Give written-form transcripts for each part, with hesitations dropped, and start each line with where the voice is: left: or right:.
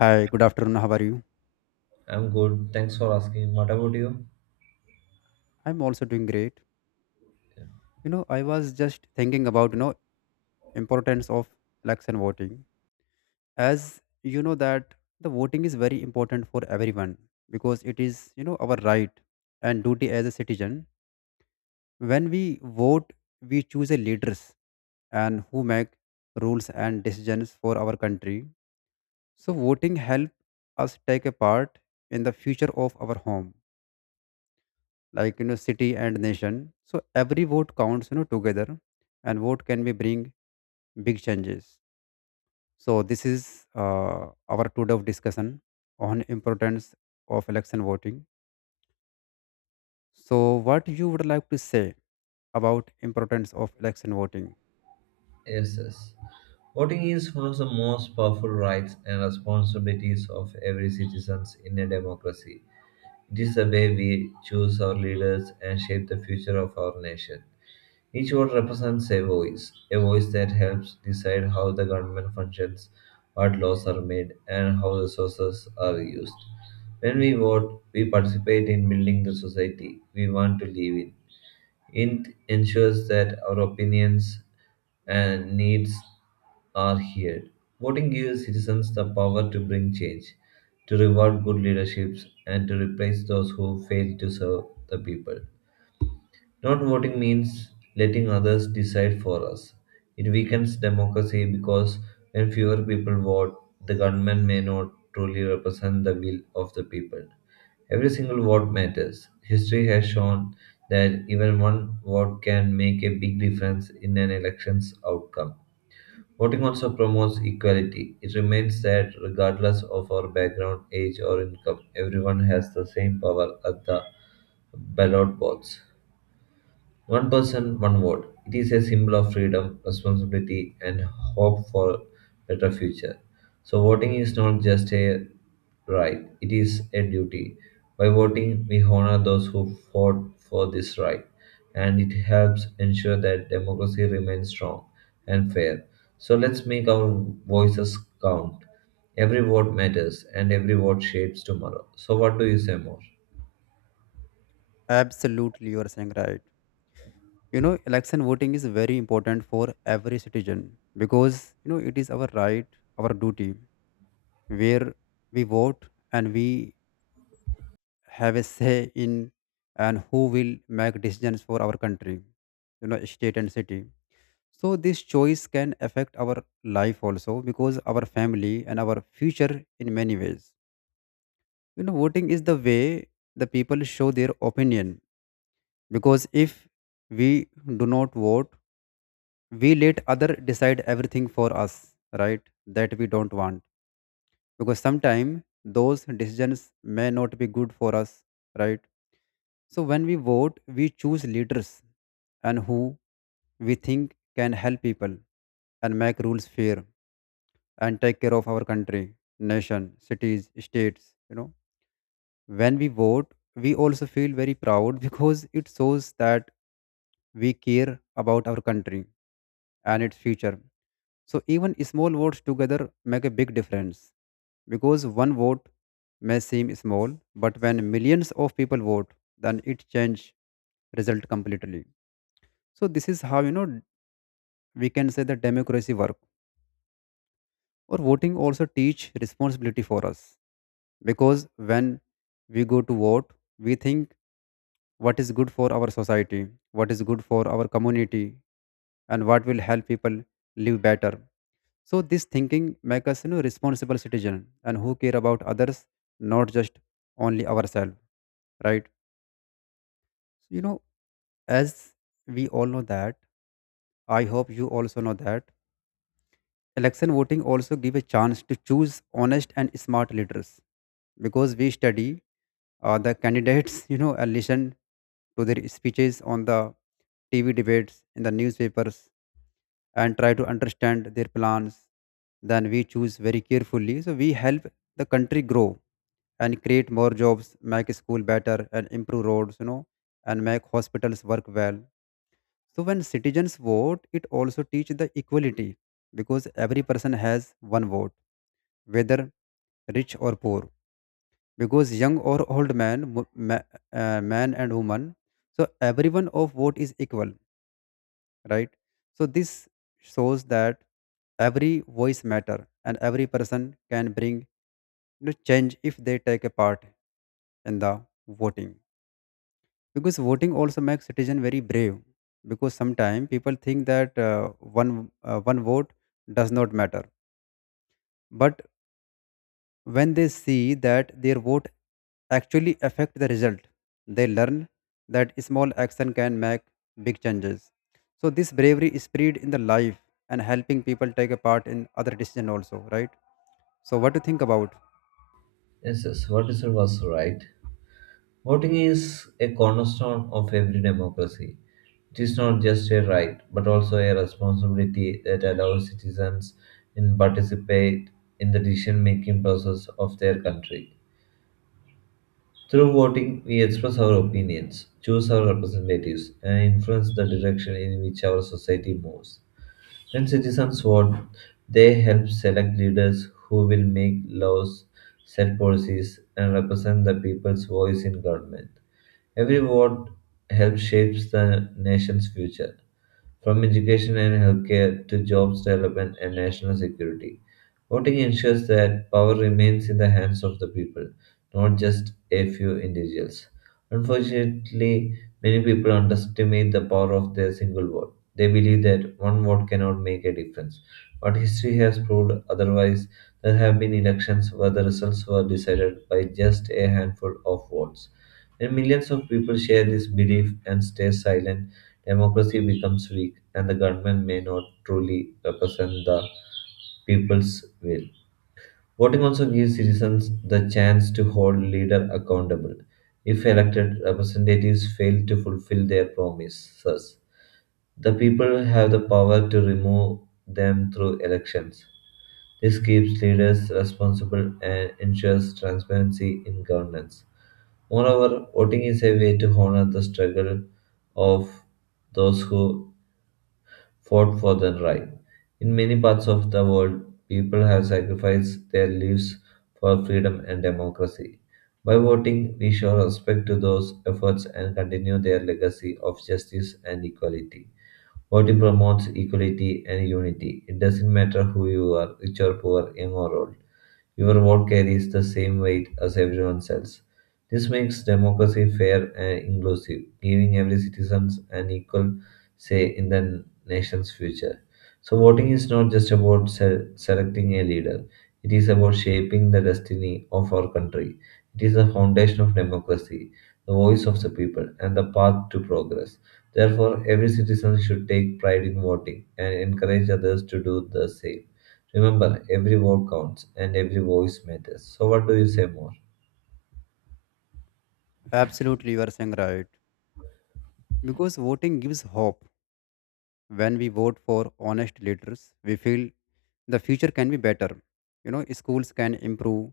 left: Hi, good afternoon. How are you?
right: I'm good. Thanks for asking. What about you?
left: I'm also doing great. I was just thinking about importance of election voting. As you know that the voting is very important for everyone because it is our right and duty as a citizen. When we vote, we choose a leaders and who make rules and decisions for our country. So voting help us take a part in the future of our home, like, city and nation. So every vote counts, together, and vote can be bring big changes. So this is our today of discussion on importance of election voting. So what you would like to say about importance of election voting?
right: Yes, yes. Voting is one of the most powerful rights and responsibilities of every citizen in a democracy. It is the way we choose our leaders and shape the future of our nation. Each vote represents a voice that helps decide how the government functions, what laws are made, and how resources are used. When we vote, we participate in building the society we want to live in. It ensures that our opinions and needs are heard. Voting gives citizens the power to bring change, to reward good leaderships, and to replace those who fail to serve the people. Not voting means letting others decide for us. It weakens democracy because when fewer people vote, the government may not truly represent the will of the people. Every single vote matters. History has shown that even one vote can make a big difference in an election's outcome. Voting also promotes equality. It remains that regardless of our background, age, or income, everyone has the same power at the ballot box. One person, one vote. It is a symbol of freedom, responsibility, and hope for better future. So voting is not just a right; it is a duty. By voting, we honor those who fought for this right, and it helps ensure that democracy remains strong and fair. So let's make our voices count. Every vote matters, and every vote shapes tomorrow. So, what do you say more?
left: Absolutely, you are saying right. Election voting is very important for every citizen because, it is our right, our duty, where we vote and we have a say in and who will make decisions for our country, state and city. So this choice can affect our life also, because our family and our future in many ways. Voting is the way the people show their opinion, because if we do not vote, we let other decide everything for us, right? That we don't want, because sometimes those decisions may not be good for us, right? So when we vote, we choose leaders and who we think can help people and make rules fair and take care of our country, nation, cities, states. When we vote, we also feel very proud because it shows that we care about our country and its future. So even small votes together make a big difference, because one vote may seem small, but when millions of people vote, then it changes result completely. So this is how, we can say that democracy work, or voting also teach responsibility for us, because when we go to vote, we think what is good for our society, what is good for our community, and what will help people live better. So this thinking makes us, responsible citizen and who care about others, not just only ourselves, right? You know, as we all know that, I hope you also know that election voting also give a chance to choose honest and smart leaders, because we study the candidates, and listen to their speeches on the TV debates, in the newspapers, and try to understand their plans. Then we choose very carefully. So we help the country grow and create more jobs, make school better, and improve roads, and make hospitals work well. So when citizens vote, it also teaches the equality, because every person has one vote, whether rich or poor. Because young or old man, man and woman, so everyone of vote is equal, right? So this shows that every voice matter and every person can bring, change if they take a part in the voting, because voting also makes citizen very brave, because sometimes people think that one vote does not matter, but when they see that their vote actually affect the result, they learn that small action can make big changes. So this bravery is spread in the life and helping people take a part in other decision also, right? So what to think about?
right: Yes, yes. What you was right. Voting is a cornerstone of every democracy. It is not just a right, but also a responsibility that allows citizens in participate in the decision-making process of their country. Through voting, we express our opinions, choose our representatives, and influence the direction in which our society moves. When citizens vote, they help select leaders who will make laws, set policies, and represent the people's voice in government. Every vote helps shape the nation's future from education and healthcare to jobs development and national security. Voting ensures that power remains in the hands of the people, not just a few individuals. Unfortunately, many people underestimate the power of their single vote. They believe that one vote cannot make a difference. But history has proved otherwise. There have been elections where the results were decided by just a handful of votes. And millions of people share this belief and stay silent, democracy becomes weak and the government may not truly represent the people's will. Voting also gives citizens the chance to hold leaders accountable. If elected representatives fail to fulfill their promises, the people have the power to remove them through elections. This keeps leaders responsible and ensures transparency in governance. Moreover, voting is a way to honor the struggle of those who fought for their right. In many parts of the world, people have sacrificed their lives for freedom and democracy. By voting, we show respect to those efforts and continue their legacy of justice and equality. Voting promotes equality and unity. It doesn't matter who you are, rich or poor, young or old. Your vote carries the same weight as everyone else's. This makes democracy fair and inclusive, giving every citizen an equal say in the nation's future. So, voting is not just about selecting a leader, it is about shaping the destiny of our country. It is the foundation of democracy, the voice of the people, and the path to progress. Therefore, every citizen should take pride in voting and encourage others to do the same. Remember, every word counts and every voice matters. So, what do you say more?
left: Absolutely, you are saying right, because voting gives hope. When we vote for honest leaders, we feel the future can be better. Schools can improve,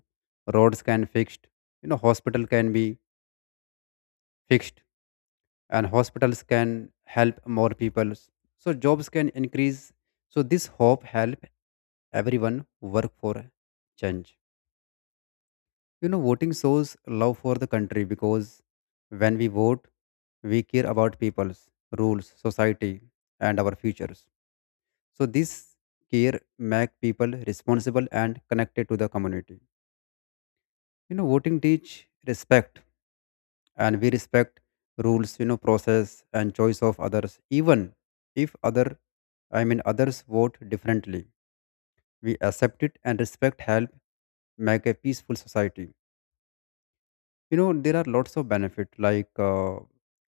left: roads can fixed, hospital can be fixed, and hospitals can help more people. So jobs can increase. So this hope help everyone work for change. Voting shows love for the country, because when we vote, we care about people's rules, society, and our futures. So this care make people responsible and connected to the community. Voting teach respect, and we respect rules. Process and choice of others, even if other, I mean, others vote differently. We accept it and respect help make a peaceful society. There are lots of benefit, like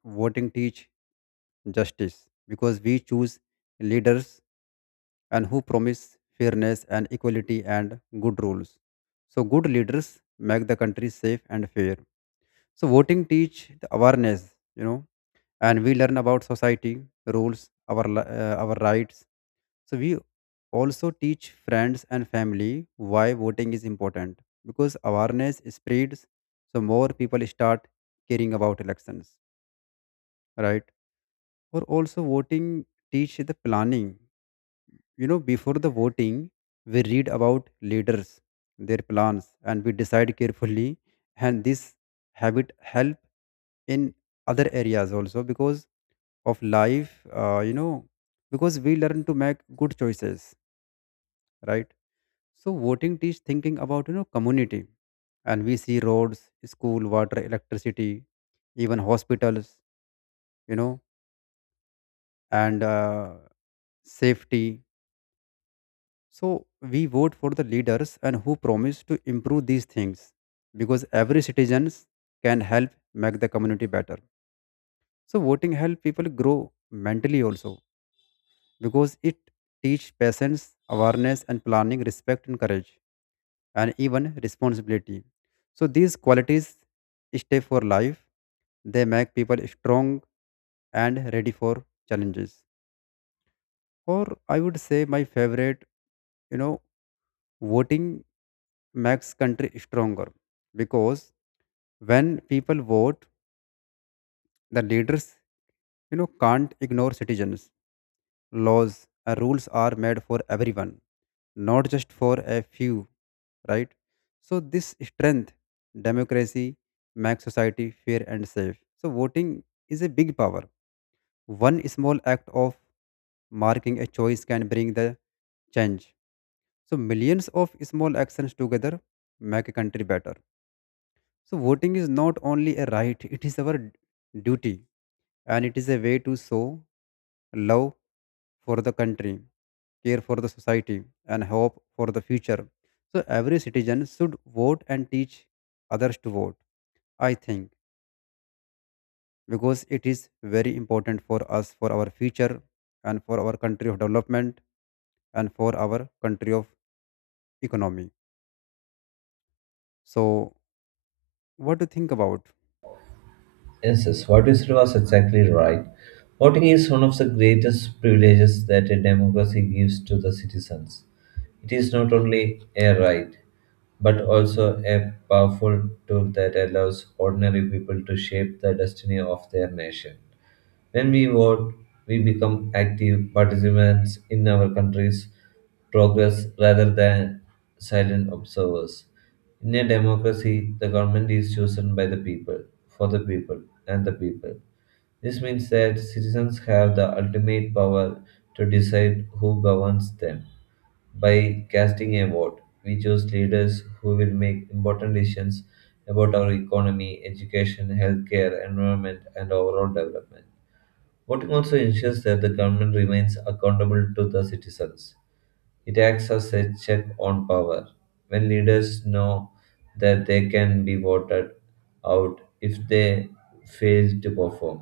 left: voting teach justice, because we choose leaders and who promise fairness and equality and good rules. So good leaders make the country safe and fair. So voting teach the awareness, and we learn about society rules, our rights. So we also teach friends and family why voting is important, because awareness spreads, so more people start caring about elections, right? Or also voting teach the planning. Before the voting, we read about leaders, their plans, and we decide carefully. And this habit help in other areas also because of life, because we learn to make good choices, right? So voting teach thinking about, community, and we see roads, school, water, electricity, even hospitals. You know, and safety. So we vote for the leaders and who promise to improve these things, because every citizens can help make the community better. So voting help people grow mentally also, because it teach patience, awareness and planning, respect and courage and even responsibility. So these qualities stay for life. They make people strong and ready for challenges. Or I would say my favorite. You know Voting makes country stronger, because when people vote, the leaders, can't ignore citizens. Laws and rules are made for everyone, not just for a few, right? So this strength, democracy, makes society fair and safe. So voting is a big power. One small act of marking a choice can bring the change. So millions of small actions together make a country better. So voting is not only a right, it is our duty, and it is a way to show love for the country, care for the society, and hope for the future. So every citizen should vote and teach others to vote, I think, because it is very important for us, for our future and for our country of development and for our country of economy. So what do you think about?
right: Yes, yes, what you said was exactly right. Voting is one of the greatest privileges that a democracy gives to the citizens. It is not only a right, but also a powerful tool that allows ordinary people to shape the destiny of their nation. When we vote, we become active participants in our country's progress rather than silent observers. In a democracy, the government is chosen by the people, for the people, and the people. This means that citizens have the ultimate power to decide who governs them. By casting a vote, we choose leaders who will make important decisions about our economy, education, healthcare, environment, and overall development. Voting also ensures that the government remains accountable to the citizens. It acts as a check on power. When leaders know that they can be voted out if they fail to perform,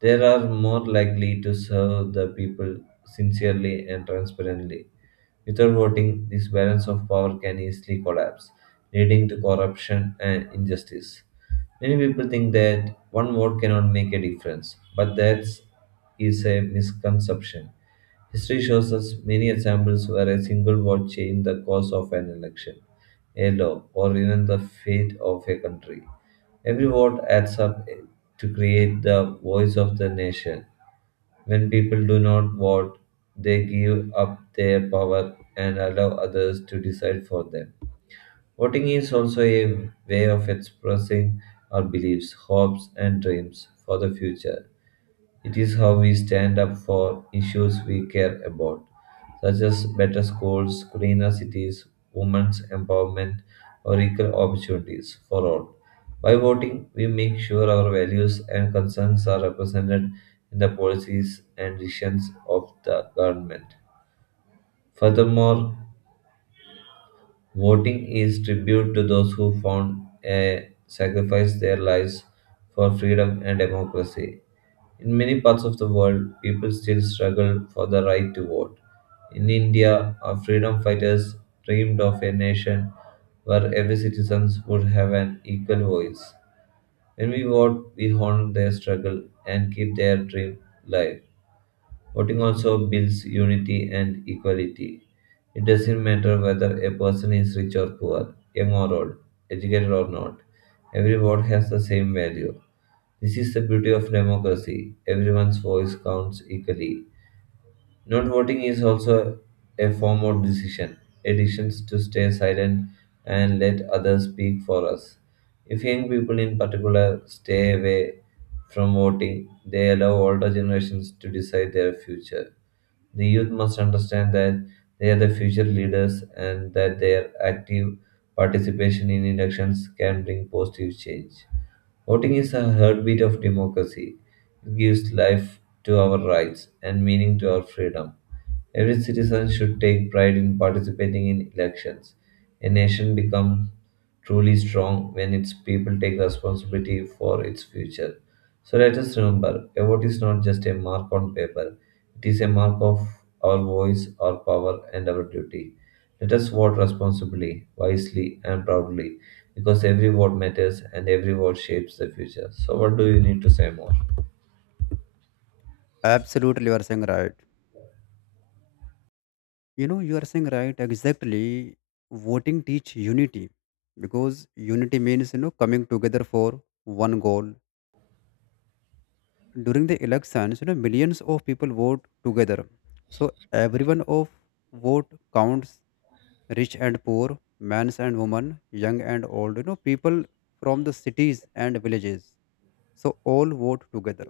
right: they are more likely to serve the people sincerely and transparently. Without voting, this balance of power can easily collapse, leading to corruption and injustice. Many people think that one vote cannot make a difference, but that is a misconception. History shows us many examples where a single vote changed the course of an election, a law, or even the fate of a country. Every vote adds up to create the voice of the nation. When people do not vote, they give up their power and allow others to decide for them. Voting is also a way of expressing our beliefs, hopes, and dreams for the future. It is how we stand up for issues we care about, such as better schools, cleaner cities, women's empowerment, or equal opportunities for all. By voting, we make sure our values and concerns are represented in the policies and decisions of the government. Furthermore, voting is tribute to those who found a sacrifice their lives for freedom and democracy. In many parts of the world, people still struggle for the right to vote. In India, our freedom fighters dreamed of a nation where every citizen would have an equal voice. When we vote, we honor their struggle and keep their dream alive. Voting also builds unity and equality. It doesn't matter whether a person is rich or poor, young or old, educated or not. Every vote has the same value. This is the beauty of democracy. Everyone's voice counts equally. Not voting is also a form of decision, a decision to stay silent and let others speak for us. If young people in particular stay away from voting, they allow older generations to decide their future. The youth must understand that they are the future leaders and that their active participation in elections can bring positive change. Voting is a heartbeat of democracy. It gives life to our rights and meaning to our freedom. Every citizen should take pride in participating in elections. A nation becomes truly strong when its people take responsibility for its future. So let us remember a vote is not just a mark on paper, it is a mark of our voice, our power, and our duty. Let us vote responsibly, wisely, and proudly because every word matters and every word shapes the future. So, what do you need to say more?
left: Absolutely, you are saying right. You are saying right. Exactly, voting teach unity, because unity means, coming together for one goal. During the elections, millions of people vote together, so everyone of vote counts. Rich and poor, men's and women, young and old. People from the cities and villages. So all vote together.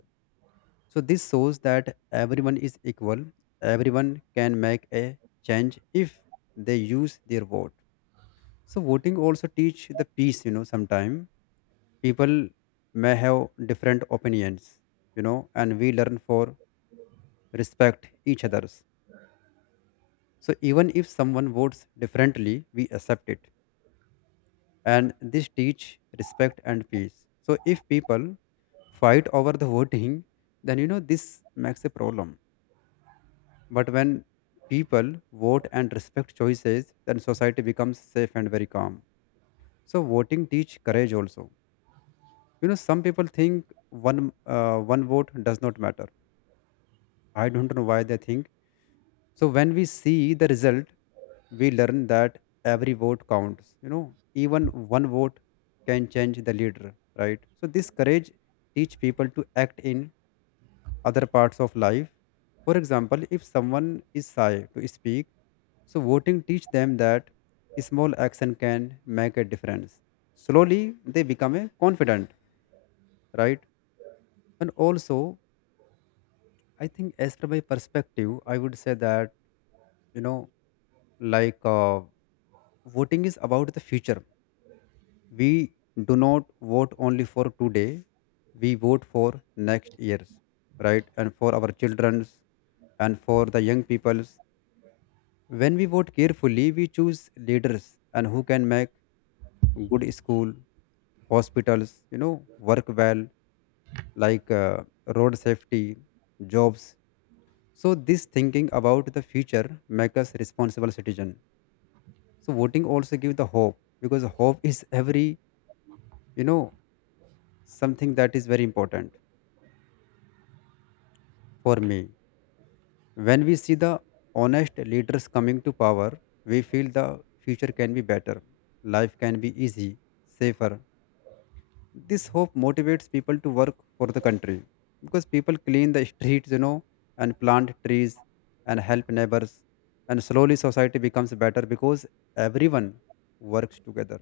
left: So this shows that everyone is equal. Everyone can make a change if they use their vote. So voting also teach the peace, sometime people may have different opinions, and we learn for respect each other's. So even if someone votes differently, we accept it. And this teach respect and peace. So if people fight over the voting, then, this makes a problem. But when people vote and respect choices, then society becomes safe and very calm. So voting teach courage also. Some people think one vote does not matter. I don't know why they think. So when we see the result, we learn that every vote counts. Even one vote can change the leader, right? So this courage teach people to act in other parts of life. For example, if someone is shy to speak, so voting teach them that small action can make a difference. Slowly they become a confident, right? And also, I think, as per my perspective, I would say that, you know, like, voting is about the future. We do not vote only for today; we vote for next years, right? And for our childrens, and for the young peoples. When we vote carefully, we choose leaders and who can make good school, hospitals, work well, like road safety, jobs. So this thinking about the future make us responsible citizen. So voting also give the hope, because hope is every, you know something that is very important for me. When we see the honest leaders coming to power, we feel the future can be better, life can be easy, safer. This hope motivates people to work for the country, because people clean the streets, and plant trees, and help neighbors, and slowly society becomes better, because everyone works together.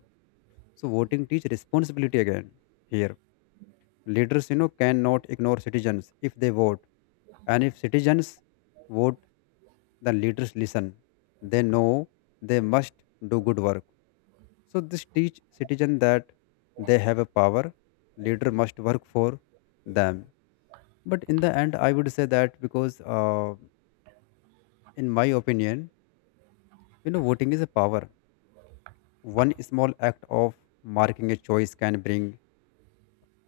left: So voting teach responsibility again here. Leaders, cannot ignore citizens if they vote. And if citizens vote, the leaders listen. They know they must do good work. So this teach citizen that they have a power, leader must work for them. But in the end, I would say that, because, in my opinion, voting is a power. One small act of marking a choice can bring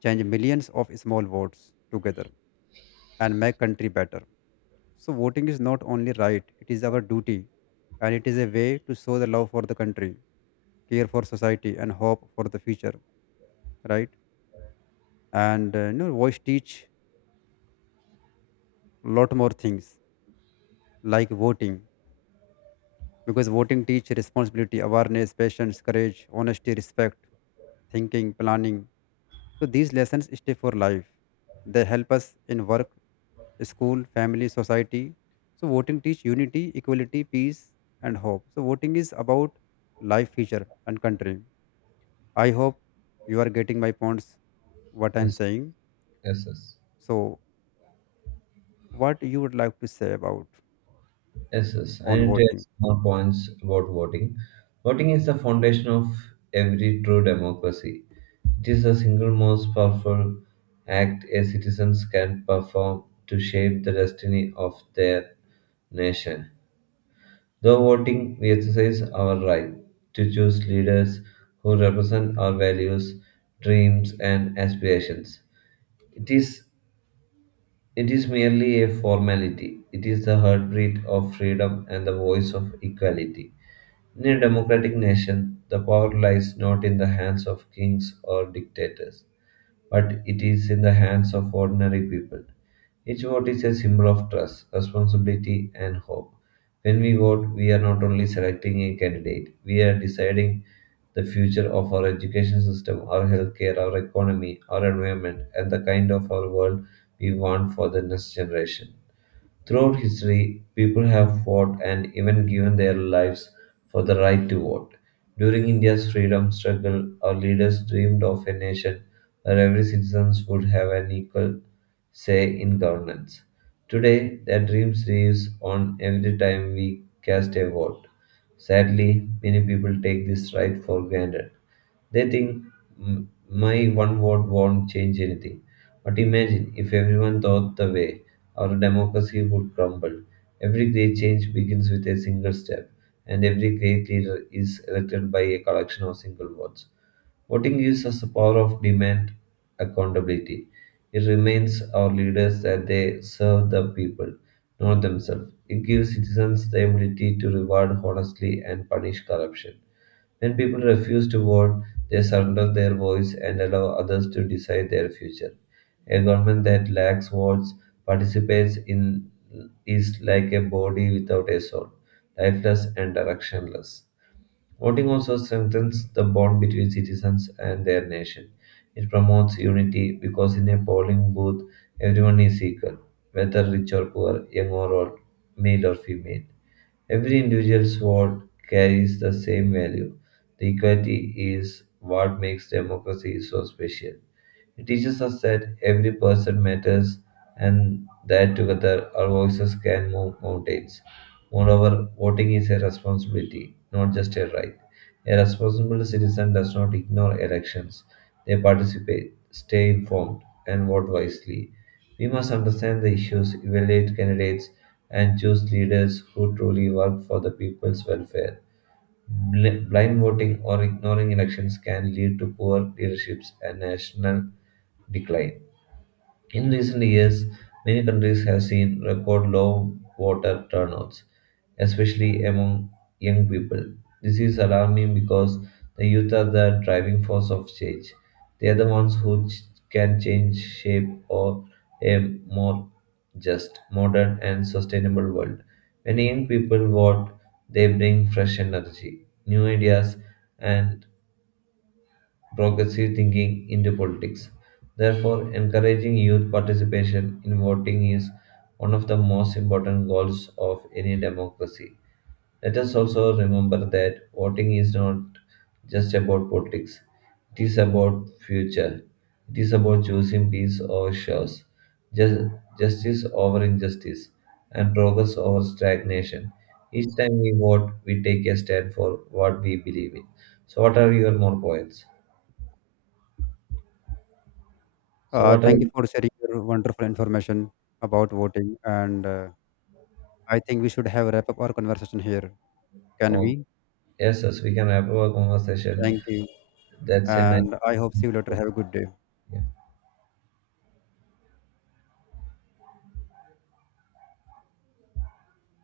left: change. Millions of small votes together and make country better. So, voting is not only right, it is our duty, and it is a way to show the love for the country, care for society, and hope for the future, right? Voice teach lot more things, like voting, because voting teach responsibility, awareness, patience, courage, honesty, respect, thinking, planning. So these lessons stay for life. They help us in work, school, family, society. So voting teach unity, equality, peace, and hope. So voting is about life, future, and country. I hope you are getting my points. What I'm
right: Yes,
left: saying.
right: yes, yes.
left: So what you would like to say about
right: Yes, yes. I
left: on
right: need to add
left: voting?
right: some more points about voting. Voting is the foundation of every true democracy. It is the single most powerful act a citizens can perform to shape the destiny of their nation. Though voting, we exercise our right to choose leaders who represent our values, dreams, and aspirations. It is it is merely a formality. It is the heartbeat of freedom and the voice of equality. In a democratic nation, the power lies not in the hands of kings or dictators but it is in the hands of ordinary people. Each vote is a symbol of trust, responsibility, and hope. When we vote, we are not only selecting a candidate, we are deciding the future of our education system, our healthcare, our economy, our environment, and the kind of our world we want for the next generation. Throughout history, people have fought and even given their lives for the right to vote. During India's freedom struggle, our leaders dreamed of a nation where every citizen would have an equal say in governance. Today, that dream lives on every time we cast a vote. Sadly, many people take this right for granted. They think, "M- my one vote won't change anything." But imagine if everyone thought the way, our democracy would crumble. Every great change begins with a single step, and every great leader is elected by a collection of single votes. Voting gives us the power of demand accountability. It reminds our leaders that they serve the people, not themselves. It gives citizens the ability to reward honestly and punish corruption. When people refuse to vote, they surrender their voice and allow others to decide their future. A government that lacks votes participates in is like a body without a soul, lifeless and directionless. Voting also strengthens the bond between citizens and their nation. It promotes unity because in a polling booth, everyone is equal, whether rich or poor, young or old, male or female. Every individual's vote carries the same value. The equality is what makes democracy so special. It teaches us that every person matters and that together our voices can move mountains. Moreover, voting is a responsibility, not just a right. A responsible citizen does not ignore elections, they participate, stay informed, and vote wisely. We must understand the issues, evaluate candidates, and choose leaders who truly work for the people's welfare. Blind voting or ignoring elections can lead to poor leaderships and national decline. In recent years, many countries have seen record low voter turnouts, especially among young people. This is alarming because the youth are the driving force of change. They are the ones who can change shape of a more just, modern, and sustainable world. When young people vote, they bring fresh energy, new ideas, and progressive thinking into politics. Therefore, encouraging youth participation in voting is one of the most important goals of any democracy. Let us also remember that voting is not just about politics. It is about future. It is about choosing peace over chaos, just, justice over injustice, and progress over stagnation. Each time we vote, we take a stand for what we believe in. So, what are your more points? So
left: Uh,
right: what
left: thank
right: else?
left: you for sharing your wonderful information about voting, and I think we should have wrap up our conversation here. Can
right: Oh,
left: we?
right: yes, yes, we can wrap up our conversation.
left: Thank you,
right: That's a nice.
left: and I hope see you later. Have a good day.
right: Yeah.